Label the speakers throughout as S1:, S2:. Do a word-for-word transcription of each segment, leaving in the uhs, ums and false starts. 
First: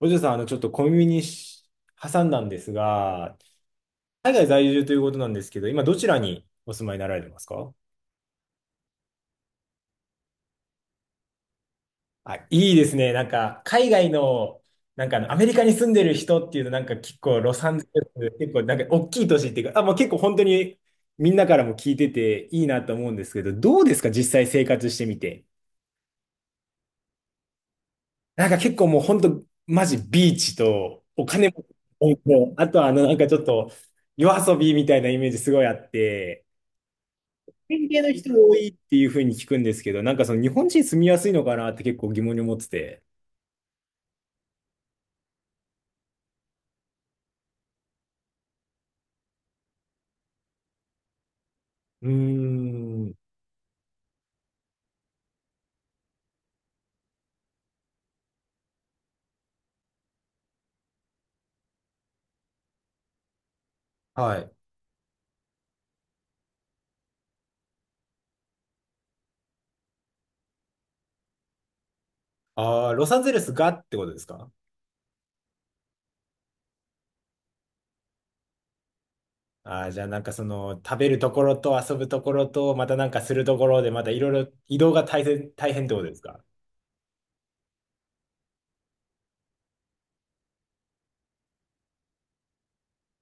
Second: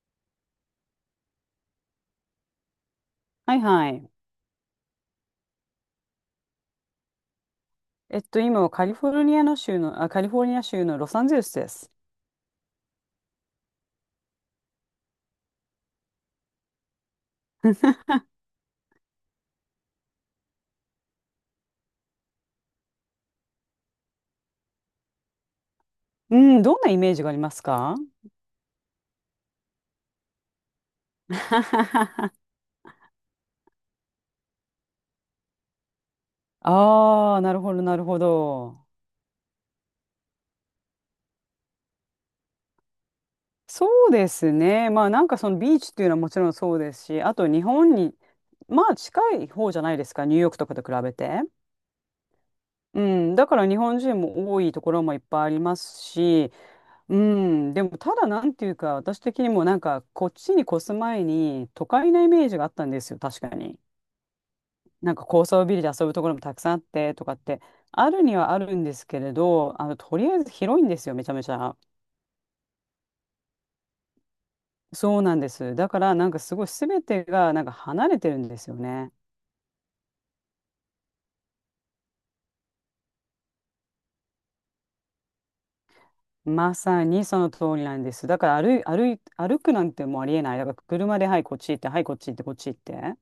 S1: お嬢さん、あの、ちょっと小耳にし挟んだんですが、
S2: はいはい。
S1: 海外在住ということなんですけど、今どちらにお住まいになられてますか？
S2: えっと、今はカリフォルニアの州の、あ、カリフォルニア州のロサンゼルスです。
S1: あ、いいですね。なんか、海外の、なんかあの、アメリカに住んでる人っていうの、なんか結構ロサンゼルス、結構なんか大きい都市っていうか、あ、もう結構本当にみんなからも聞いてていいなと思うんですけど、どうですか実際生活してみて。
S2: うん、どんなイメージがありますか？
S1: なんか結構もう本当、マジビーチとお金も、あとはあの、なんかちょっと夜遊びみたいなイメージすごいあって、
S2: ああ、なるほど、
S1: 変
S2: な
S1: 形
S2: る
S1: の
S2: ほ
S1: 人多いっ
S2: ど。
S1: ていうふうに聞くんですけど、なんかその日本人住みやすいのかなって結構疑問に思ってて。
S2: そうですね。まあ、なんかそのビーチっていうのはもちろんそうですし、あと日本に、まあ、近い方じゃないですか、ニューヨークとかと比べて。
S1: うー
S2: う
S1: ん。
S2: ん、だから日本人も多いところもいっぱいありますし、うん、でもただなんていうか、私的にもなんかこっちに越す前に都会なイメージがあったんですよ、確かに。
S1: はい。
S2: なんか高層ビルで遊ぶところもたくさんあってとかってあるにはあるんですけれど、あのとりあえず広いんですよ、めちゃめちゃ。
S1: ああ、ロサンゼルスがってことですか？
S2: そうなんです。だからなんかすごい全てがなんか離れてるんですよね。
S1: ああー、じゃあなんかその食べるところと遊ぶところとまたなんかするところでまたいろいろ移動が大変、大変ってことですか？
S2: まさにその通りなんです。だから歩い、歩い、歩くなんてもうありえない。だから車で、はいこっち行って、はいこっち行って、こっち行って。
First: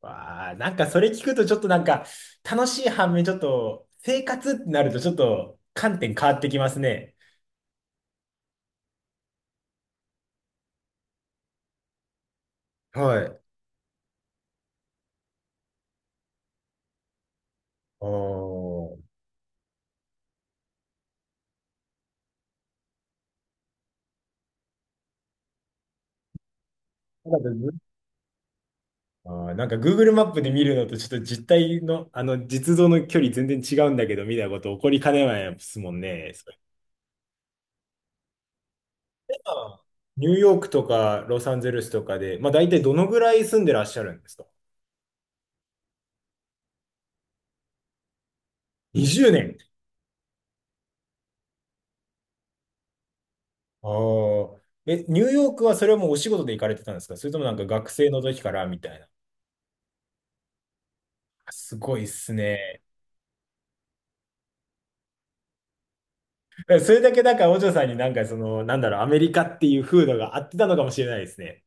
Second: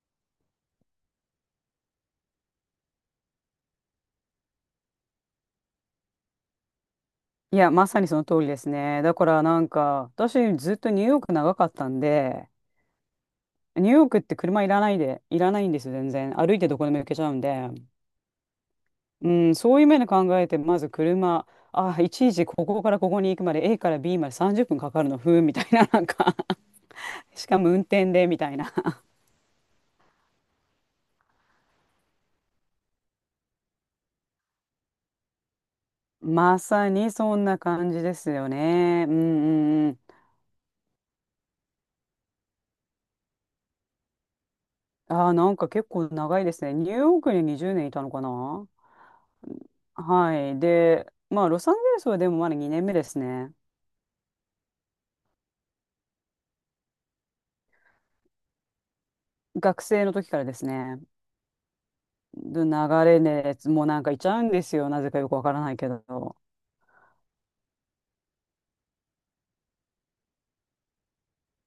S1: わあ、なんかそれ聞くとちょっとなんか楽しい反面ちょっと生活ってなるとちょっと観点変わってきますね。
S2: いや、まさにその通りですね。だからなんか私ずっとニューヨーク長かったんで、
S1: はい。
S2: ニューヨークって車いらないでいらないんですよ、全然。歩いてどこでも行けちゃうんで。
S1: おー。
S2: うん、そういう面で考えて、まず車、ああ、いちいちここからここに行くまで A から B までさんじゅっぷんかかるの、ふーん、みたいな、なんか しかも運転で、みたいな。
S1: あーなんか Google マップで見るのとちょっと実態の、あの実像の距離全然違うんだけど、みたいなこと起こりかねないですもんね。それ
S2: まさにそんな感じですよね。うんう
S1: は
S2: んうん。
S1: ニューヨークとかロサンゼルスとかで、まあ大体どのぐらい住んでらっしゃるんですか
S2: ああ、なんか結構長いですね。ニューヨークににじゅうねんいたのかな。
S1: ?にじゅう 年。
S2: はい。で、まあ、ロサンゼルスはでもまだにねんめですね。
S1: ああ。え、ニューヨークはそれはもうお仕事で行かれてたんですか、それともなんか学生の時からみたいな。
S2: 学生の時からですね。
S1: すごいっす
S2: で、流
S1: ね。
S2: れで、もうなんかいちゃうんですよ。なぜかよくわからないけど。
S1: それだけだから、お嬢さんになんかその、なんだろう、アメリカっていう風土が合ってたのかもしれないですね。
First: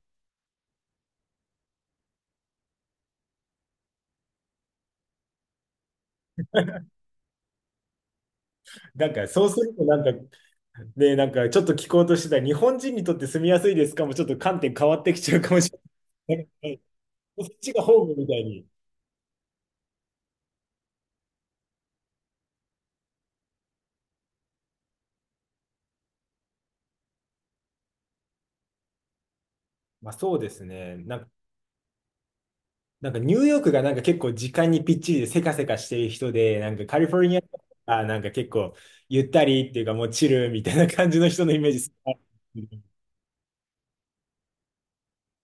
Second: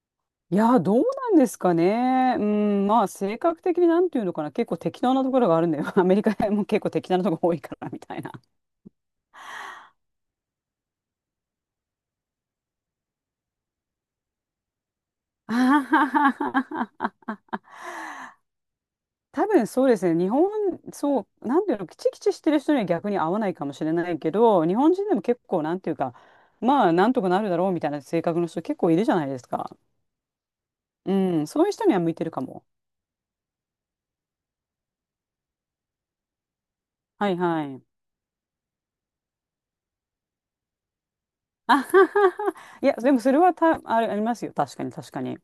S2: いや、どうなんですかね。うん、まあ、性格的になんていうのかな。結構適当なところがあるんだよ。アメリカも結構適当なところ多いから、みたいな。
S1: なんか、そうすると、なんか、ね、なんか、ちょっと聞こうとしてた、日本人にとって住みやすいですかも、ちょっと観点変わってきちゃう
S2: あ
S1: かもし
S2: はは
S1: れない。
S2: はは、
S1: そっちがホームみたいに。
S2: 多分そうですね。日本、そう、なんていうの、キチキチしてる人には逆に合わないかもしれないけど、日本人でも結構、なんていうか、まあ、なんとかなるだろうみたいな性格の人結構いるじゃないですか。
S1: まあ、そうですね。
S2: う
S1: なんか、
S2: ん、そういう人には向いてるかも。
S1: なんかニューヨークがなんか結構時間にぴっちりでせかせかしている人で、なんかカリフォル
S2: は
S1: ニ
S2: い
S1: アと
S2: はい。
S1: かなんか結構ゆったりっていうかもうチルみたいな感じの人のイ メー
S2: あ
S1: ジす
S2: は
S1: る。
S2: はは。いや、でもそれはた、あれ、ありますよ。確かに、確かに。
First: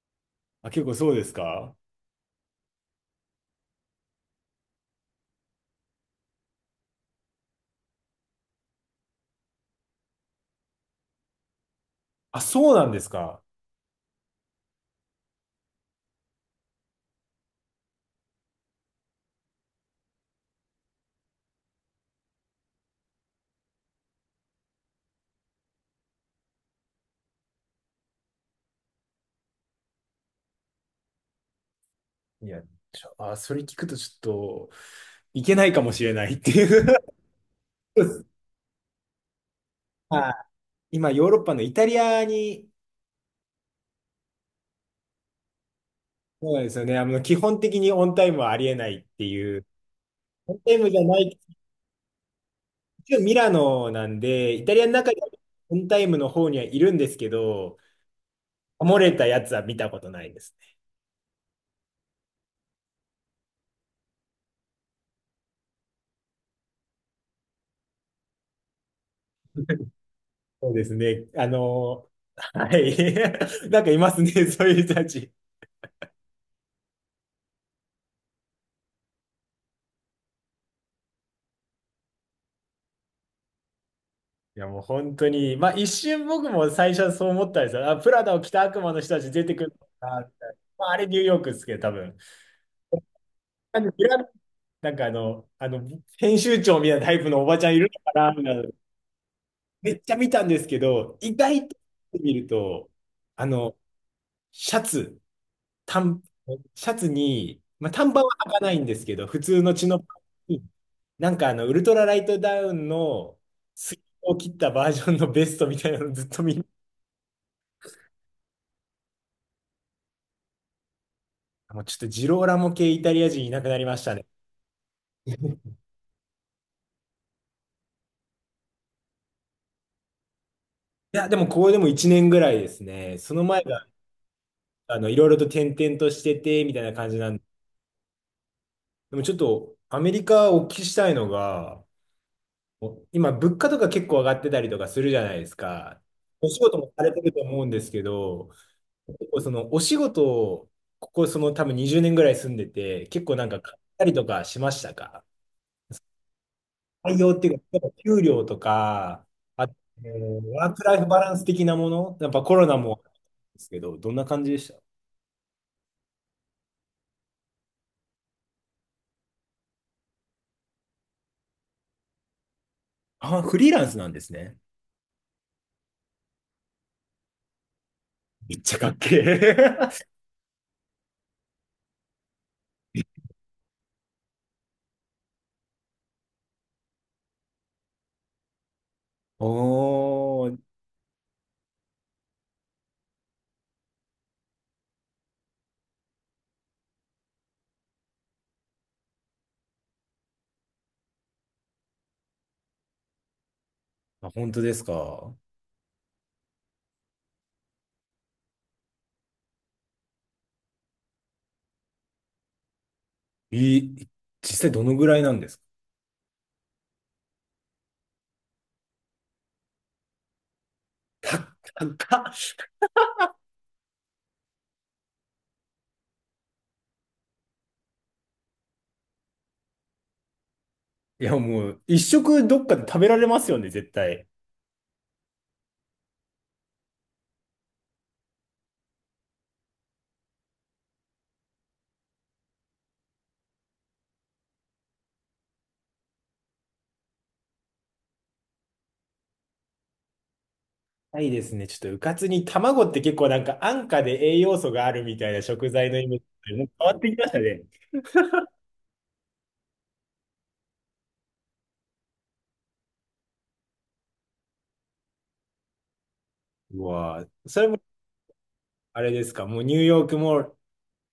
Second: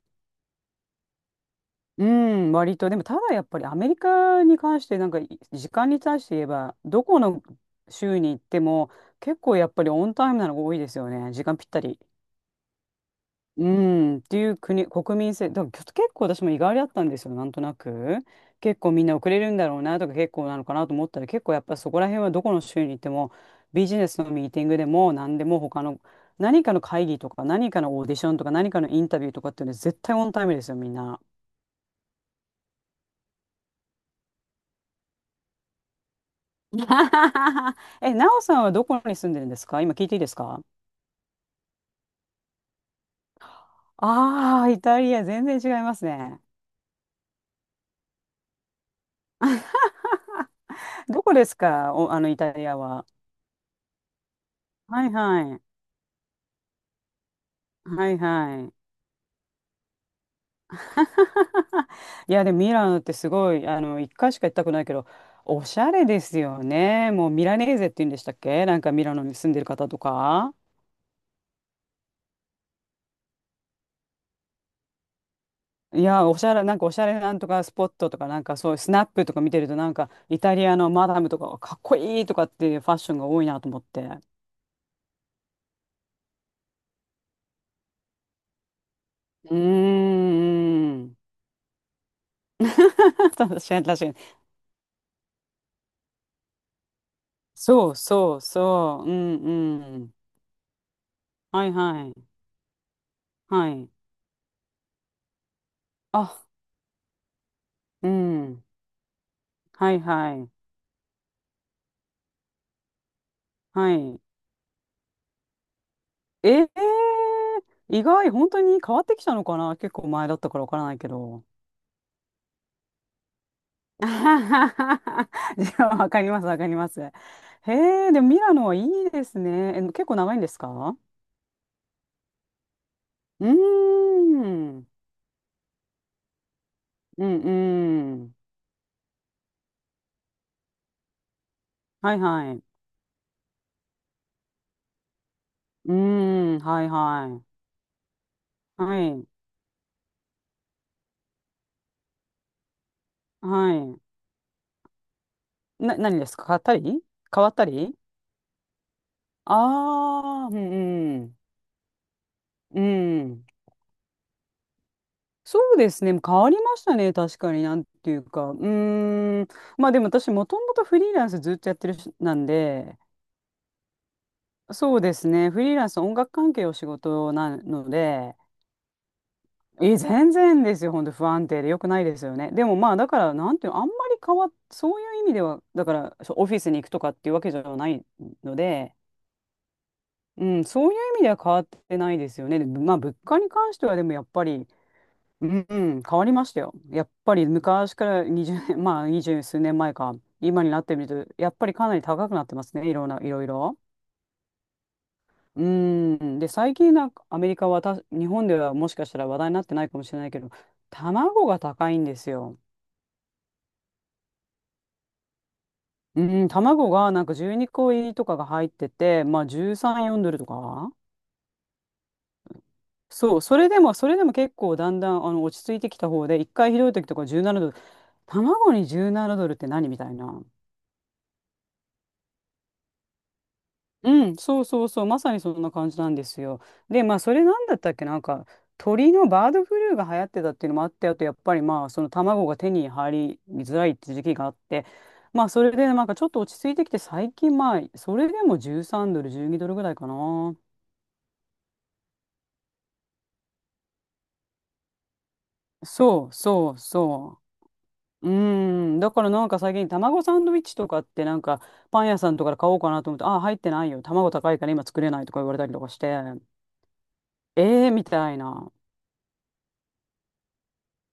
S1: あ、結構そうですか？
S2: うん、割と。でも、ただやっぱりアメリカに関して、なんか、い時間に対して言えば、どこの州に行っても、結構やっぱりオンタイムなのが多いですよね。時間ぴったり。
S1: あ、そうなんですか？
S2: うん、っていう国、国民性。だから結構私も意外だったんですよ、なんとなく。結構みんな遅れるんだろうなとか、結構なのかなと思ったら、結構やっぱそこら辺はどこの州に行っても、ビジネスのミーティングでも、何でも他の、何かの会議とか、何かのオーディションとか、何かのインタビューとかっていうのは絶対オンタイムですよ、みんな。
S1: いや、ちょあ、それ聞くとちょっといけないかもしれないっていう。
S2: え、なおさんはどこに住んでるんですか？今聞いていいで
S1: は
S2: す
S1: い。
S2: か？
S1: 今、ヨーロッパのイタリアに、
S2: ああー、イタリア、全然違いますね。
S1: そうなんですよね。あの、基本的にオンタイムはありえないっていう、オンタイムじゃな
S2: どこ
S1: い、
S2: ですか？お、あの、イタリアは。
S1: 一応ミラノなんで、イタリアの
S2: は
S1: 中
S2: い
S1: では
S2: はい。
S1: オンタイムの方にはいるんですけど、
S2: はいはい。
S1: 漏れたやつは見たことないですね。
S2: いや、でもミラノってすごい、あの、一回しか行ったくないけど、おしゃれですよね。もうミラネーゼって言うんでしたっけ？なんかミラノに住んでる方とか。
S1: そうですね。あの、はい。なんかいますね、そういう人たち。
S2: いや、おしゃれ、なんかおしゃれなんとかスポットとか、なんかそういうスナップとか見てると、なんかイタリアのマダムとかはかっこいいとかっていうファッションが多いなと思って。
S1: いや、もう本当に、まあ一瞬僕も最初はそう思ったんですよ。あ、プラダを着た悪魔の人たち出て
S2: うー
S1: くるのかなって、まあ、あれニ
S2: ん。
S1: ューヨークですけど、多分。
S2: 確か
S1: なん
S2: に、
S1: で
S2: 確
S1: ミ
S2: かに。
S1: ラ、なんかあの、あの、編集長みたいなタイプのおばちゃんいる
S2: そう
S1: のかな
S2: そう
S1: みたいな、
S2: そう。うん
S1: め
S2: う
S1: っち
S2: ん。
S1: ゃ見たんですけど、意
S2: は
S1: 外
S2: い
S1: と
S2: はい。
S1: 見ると、あ
S2: は
S1: の、
S2: い。
S1: シャツ、短、
S2: あ、
S1: シャツに、まあ、
S2: う
S1: 短パンは履か
S2: ん。
S1: ないんですけど、普通のチ
S2: は
S1: ノ
S2: い
S1: パ
S2: はい。
S1: ンに、なんかあの、ウルトラライトダウンの
S2: は
S1: スリー
S2: い。
S1: を切ったバージョンのベストみたいなの ずっと見
S2: え
S1: る。
S2: ー、意外、本当に変わってきたのかな？結構前だったからわからないけど。
S1: もうちょっとジローラモ系イタリア人いなくなりま し
S2: じ
S1: たね。
S2: ゃあ、わかります、わかります。へえ、でもミラノはいいですね。え、結構長いんですか？
S1: いや、でもこれでもいちねんぐらいですね。その
S2: うー
S1: 前が、
S2: ん。
S1: あの、いろいろと転々としてて、みたいな感じ
S2: う
S1: なん
S2: ん
S1: で。
S2: うん。
S1: でもちょっとアメリカお聞きしたいのが、
S2: はいはい。
S1: 今物価とか結構上がってたりとかするじゃないです
S2: うー
S1: か。お仕
S2: ん、
S1: 事
S2: はい
S1: もされてると
S2: はい。
S1: 思うんですけど、
S2: はい。
S1: 結構そのお仕事をここその多分にじゅうねんぐらい住んでて、結構なんか買っ
S2: は
S1: たりとかしましたか？
S2: い。な、何ですか？買ったり
S1: 採用っ
S2: 変
S1: て
S2: わっ
S1: いうか、
S2: た
S1: やっ
S2: り？
S1: ぱ給料とか、あと、えー
S2: ああー、う
S1: ワークライフ
S2: んう
S1: バラン
S2: ん。
S1: ス的なもの、やっぱコロナ
S2: う
S1: も
S2: ん。
S1: ですけど、どんな感じでした？
S2: そうですね。変わりましたね。確かになんていうか。うーん。まあでも私もともとフリーランスずっとやってるし、なんで、
S1: あ、フリーランスなんですね。
S2: そうですね。フリーランス音楽関係お仕事なので、
S1: めっちゃかっけえ。
S2: え、全然ですよ。本当不安定で良くないですよね。でもまあだから、なんていうの、あんまり変わっ、そういう意味では、だからそうオフィスに行くとかっていうわけじゃないので、
S1: お
S2: う
S1: ー、
S2: ん、そういう意味では変わってないですよね。でまあ、物価に関してはでもやっぱり、うん、うん変わりましたよ。やっぱり昔からにじゅうねん、まあ、にじゅう数年前か、今になってみると、やっぱりかなり高くなってますね、いろんな、いろいろ。
S1: あ本当ですか。
S2: うん、で、最近なんかアメリカはた、日本ではもしかしたら話題になってないかもしれないけど、卵が高いんですよ。
S1: い、実際どのぐらいなんですか？
S2: うん、卵がなんかじゅうにこ入りとかが入ってて、まあじゅうさん、よんドルとか。
S1: 高っ。
S2: そう、それでも、それでも結構だんだんあの落ち着いてきた方で、一回ひどい時とかじゅうななドル、卵にじゅうななドルって何みたいな。
S1: いや、もう、一食どっかで食べられますよね、絶
S2: う
S1: 対。
S2: ん、そうそうそう、まさにそんな感じなんですよ。で、まあ、それなんだったっけ、なんか、鳥のバードフルーが流行ってたっていうのもあって、あとやっぱりまあ、その卵が手に入りづらいって時期があって、まあ、それでなんかちょっと落ち着いてきて、最近まあ、それでもじゅうさんドル、じゅうにドルぐらいかな。
S1: ないですね。ちょっと、うかつに卵って結構なんか安価で栄養素があるみたいな食材のイメー
S2: そう
S1: ジ、もう
S2: そう
S1: 変わってきました
S2: そ
S1: ね。
S2: う。うーん、だからなんか最近卵サンドイッチとかってなんかパン屋さんとかで買おうかなと思って、あ入ってないよ。卵高いから今作れないとか言われたりとかして、
S1: うわぁ、それも、
S2: えー、みたいな。
S1: あれですか、もうニューヨークも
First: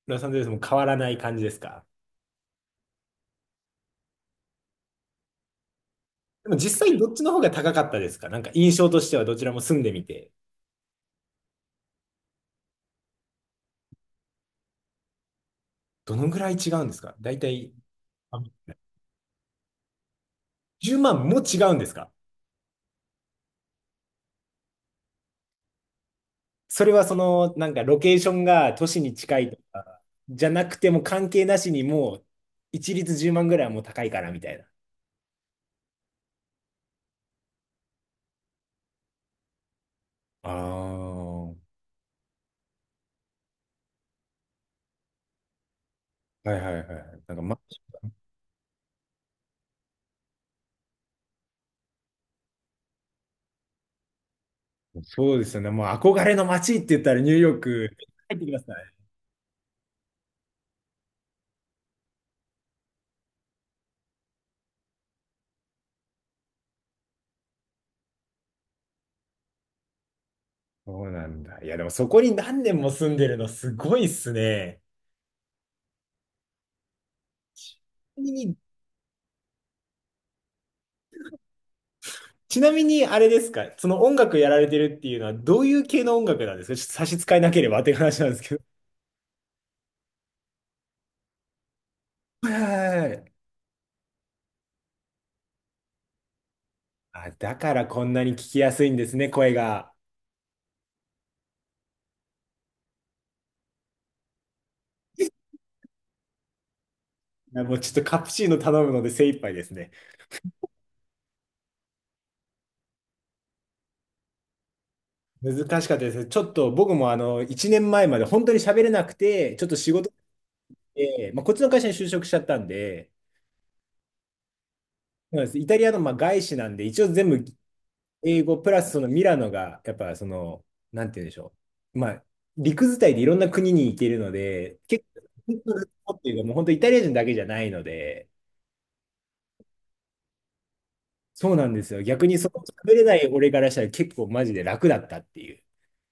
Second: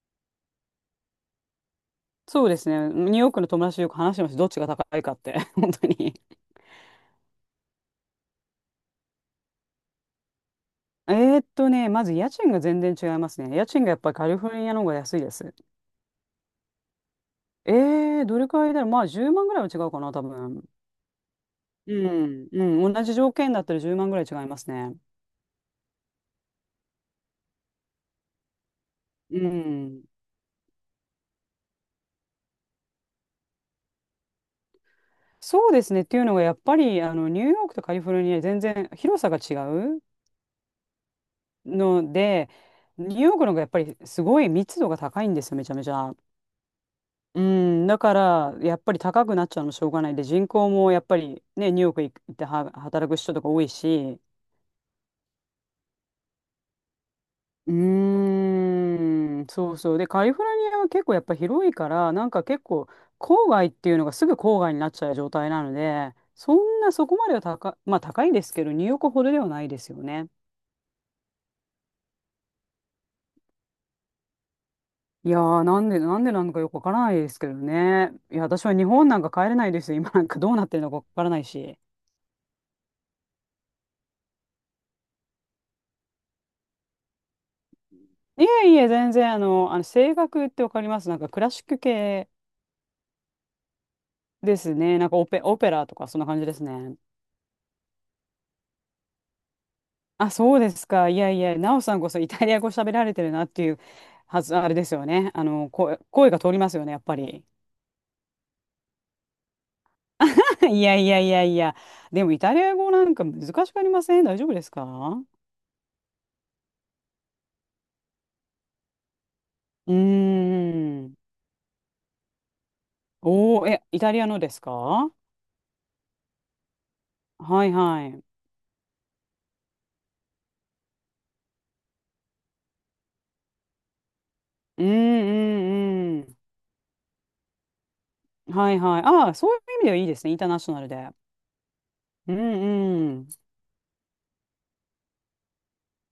S1: ロサンゼルスも変わらない感じですか？
S2: そうですね。ニューヨークの友達とよく話してました。どっちが高いかって。本当に。
S1: でも実際どっちの方が高かったですか、なんか印象としてはどちらも住んでみて。
S2: えーっとね、まず家賃が全然違いますね。家賃がやっぱりカリフォルニアの方が安いです。
S1: どのぐらい違うんですか大体、
S2: えー、ど
S1: あ
S2: れくらいだろう。まあじゅうまんぐらいは違うかな、多分。
S1: じゅうまんも違うんです
S2: う
S1: か？
S2: ん、うん、同じ条件だったらじゅうまんぐらい違いますね。
S1: それはその、なんかロケーションが都市に近
S2: う
S1: いとか、
S2: ん。
S1: じゃなくても関係なしにもう、一律じゅうまんぐらいはもう高いからみたいな。
S2: そうですね。っていうのが、やっぱり、あの、ニューヨークとカリフォルニア、全然広さが違う
S1: ああ、は
S2: ので、ニューヨークの方がやっぱりすごい密度が高いんですよ、めちゃめちゃ。
S1: いはいはい。なん
S2: う
S1: か、ま、
S2: ん、だから、やっぱり高くなっちゃうのしょうがないで、人口もやっぱりね、ニューヨーク行っては働く人とか多いし、
S1: そうですよね。もう憧れの街って言ったらニューヨー
S2: う
S1: ク。入っ
S2: ー
S1: てきますからね。
S2: ん、そうそう。で、カリフォルニアは結構やっぱ広いから、なんか結構、郊外っていうのがすぐ郊外になっちゃう状態なので、そんなそこまでは高、まあ高いですけど、ニューヨークほどではないですよね。
S1: そうなんだ。いや、でもそこに何年も住んでるのすごいっすね。
S2: いやー、なんで、なんでなのかよくわからないですけどね。
S1: ちなみ
S2: いや、
S1: に、
S2: 私は日本なんか帰れないですよ。今なんかどうなってるのかわからないし。
S1: ちなみにあれですか、その音楽やられてるっていうのは、どういう系の音楽なんですか、ちょっと差し支えなければっていう話なんです
S2: い
S1: けど。
S2: えいえ、全然、あの、あの、声楽ってわかりますなんかクラシック系
S1: はいはいはい。
S2: ですね。なんかオペ、オペラとかそんな感じですね。
S1: あ、だからこんなに聞きやすいんですね、声が。
S2: あ、そうですか。いやいや、ナオさんこそイタリア語喋られてるなっていうはず、あれですよね。あの、声、声が通りますよね、やっぱり。
S1: いやもうちょっとカプチーノ頼むので精一杯ですね。
S2: いやいやいやいや。でもイタリア語なんか難しくありません大丈夫ですか？
S1: 難しかったです。ちょっと僕もあのいちねんまえまえまで本当に喋れなくて、ちょっと仕
S2: う
S1: 事
S2: ーん。
S1: で、まあ、こっちの会社に就職しちゃったんで、
S2: おー、え、イタリアのですか？
S1: そうなんです。イタリアのまあ外資なんで、一応全部
S2: はいはい。
S1: 英語プラスそのミラノが、やっぱその、なんて言うんでしょう。まあ、陸伝いでいろんな国に行けるので、
S2: う
S1: 結構、
S2: んう
S1: ってい
S2: ん
S1: うかもう本当イタリア人だけじゃないので、
S2: うん。はいはい。ああ、そういう意味ではいいですね。インターナショナルで。
S1: そうなんですよ。逆
S2: う
S1: にその喋れ
S2: んう
S1: ない
S2: ん。
S1: 俺からしたら結構マジで楽だったっていう。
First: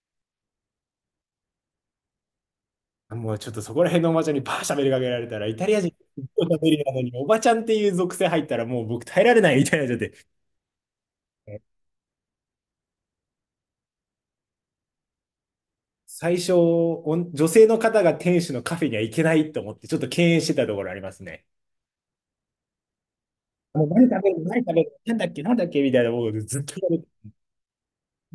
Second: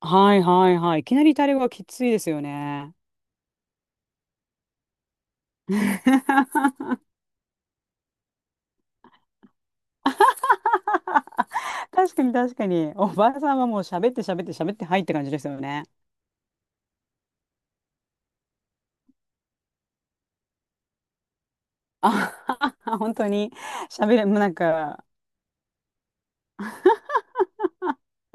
S2: はいはいはい。いきなりイタリア語はきついですよね。
S1: もうちょっとそこら辺のおばちゃんにバー喋りかけられたら、イタ リア人ずっと喋りなのに、おばちゃんっていう属性入ったらもう僕耐えられないみたいになっちゃって。
S2: 確かに確かに。おばあさんはもう喋って喋って喋ってはいって感じですよね。
S1: 最初、おん女性の方が店主のカフェには行けないと思って、ちょっと敬遠してたところありますね。
S2: あ、本当に
S1: もう何
S2: 喋
S1: 食
S2: れ、
S1: べ
S2: もう
S1: る
S2: なん
S1: 何食べる
S2: か、
S1: なんだっけなんだっけみたいな、もうずっと、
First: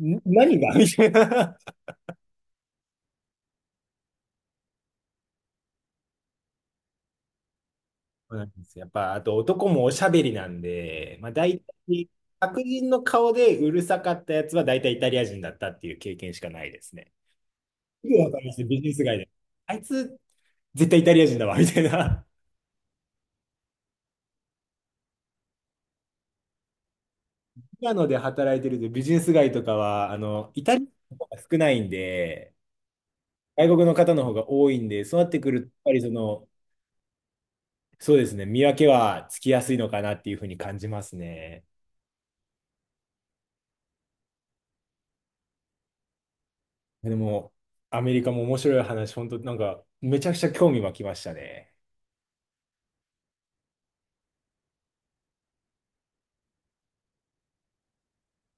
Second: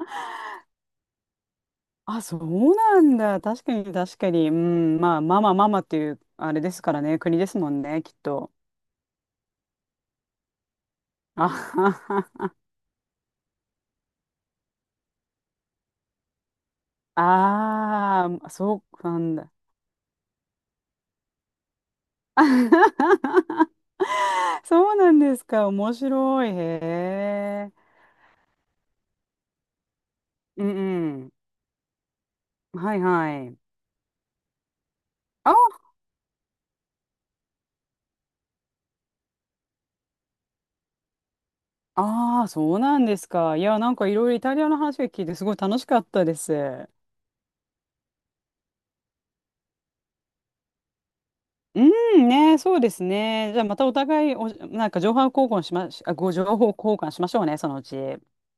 S1: ん何がみたいな。
S2: あ、そうなんだ。確かに確かに。うん、まあ、ママママっていう、あれですからね。国ですもんね、きっ
S1: そうなん
S2: と。
S1: ですやっぱ、あと男もおしゃべりなんで、まあ大体、
S2: あ
S1: 白人の顔でうるさかったやつは大体イタリア人だったっていう経験しかないですね。すぐ
S2: ああ、
S1: わかり
S2: ま
S1: ますねビ
S2: そ
S1: ジネ
S2: う
S1: ス街
S2: な
S1: で。
S2: んだ。
S1: あいつ、絶対イタリア人だわ、みたいな。
S2: そうなんですか。面白い。へ
S1: ミ
S2: え。
S1: ラノで働いてるとビジネス街とかは、あの、イ
S2: う
S1: タリアの
S2: ん
S1: 方が少ないんで、
S2: うん。はいはい。
S1: 外国の方の方が多いんで、そうなってく
S2: あ、
S1: ると、やっぱりその、そうですね、見分けはつきやすいのかなっていうふうに感じますね。
S2: ああ、そうなんですか。いや、なんかいろいろイタリアの話を聞いて、すごい楽しかったです。
S1: でも、アメリカも面白い話、本当なんか、めちゃくちゃ興味湧きましたね。
S2: うんね、そうですね。じゃあまたお互いお、なんか情報交換しまし、あ、ご情報交換しましょうね、そのうち。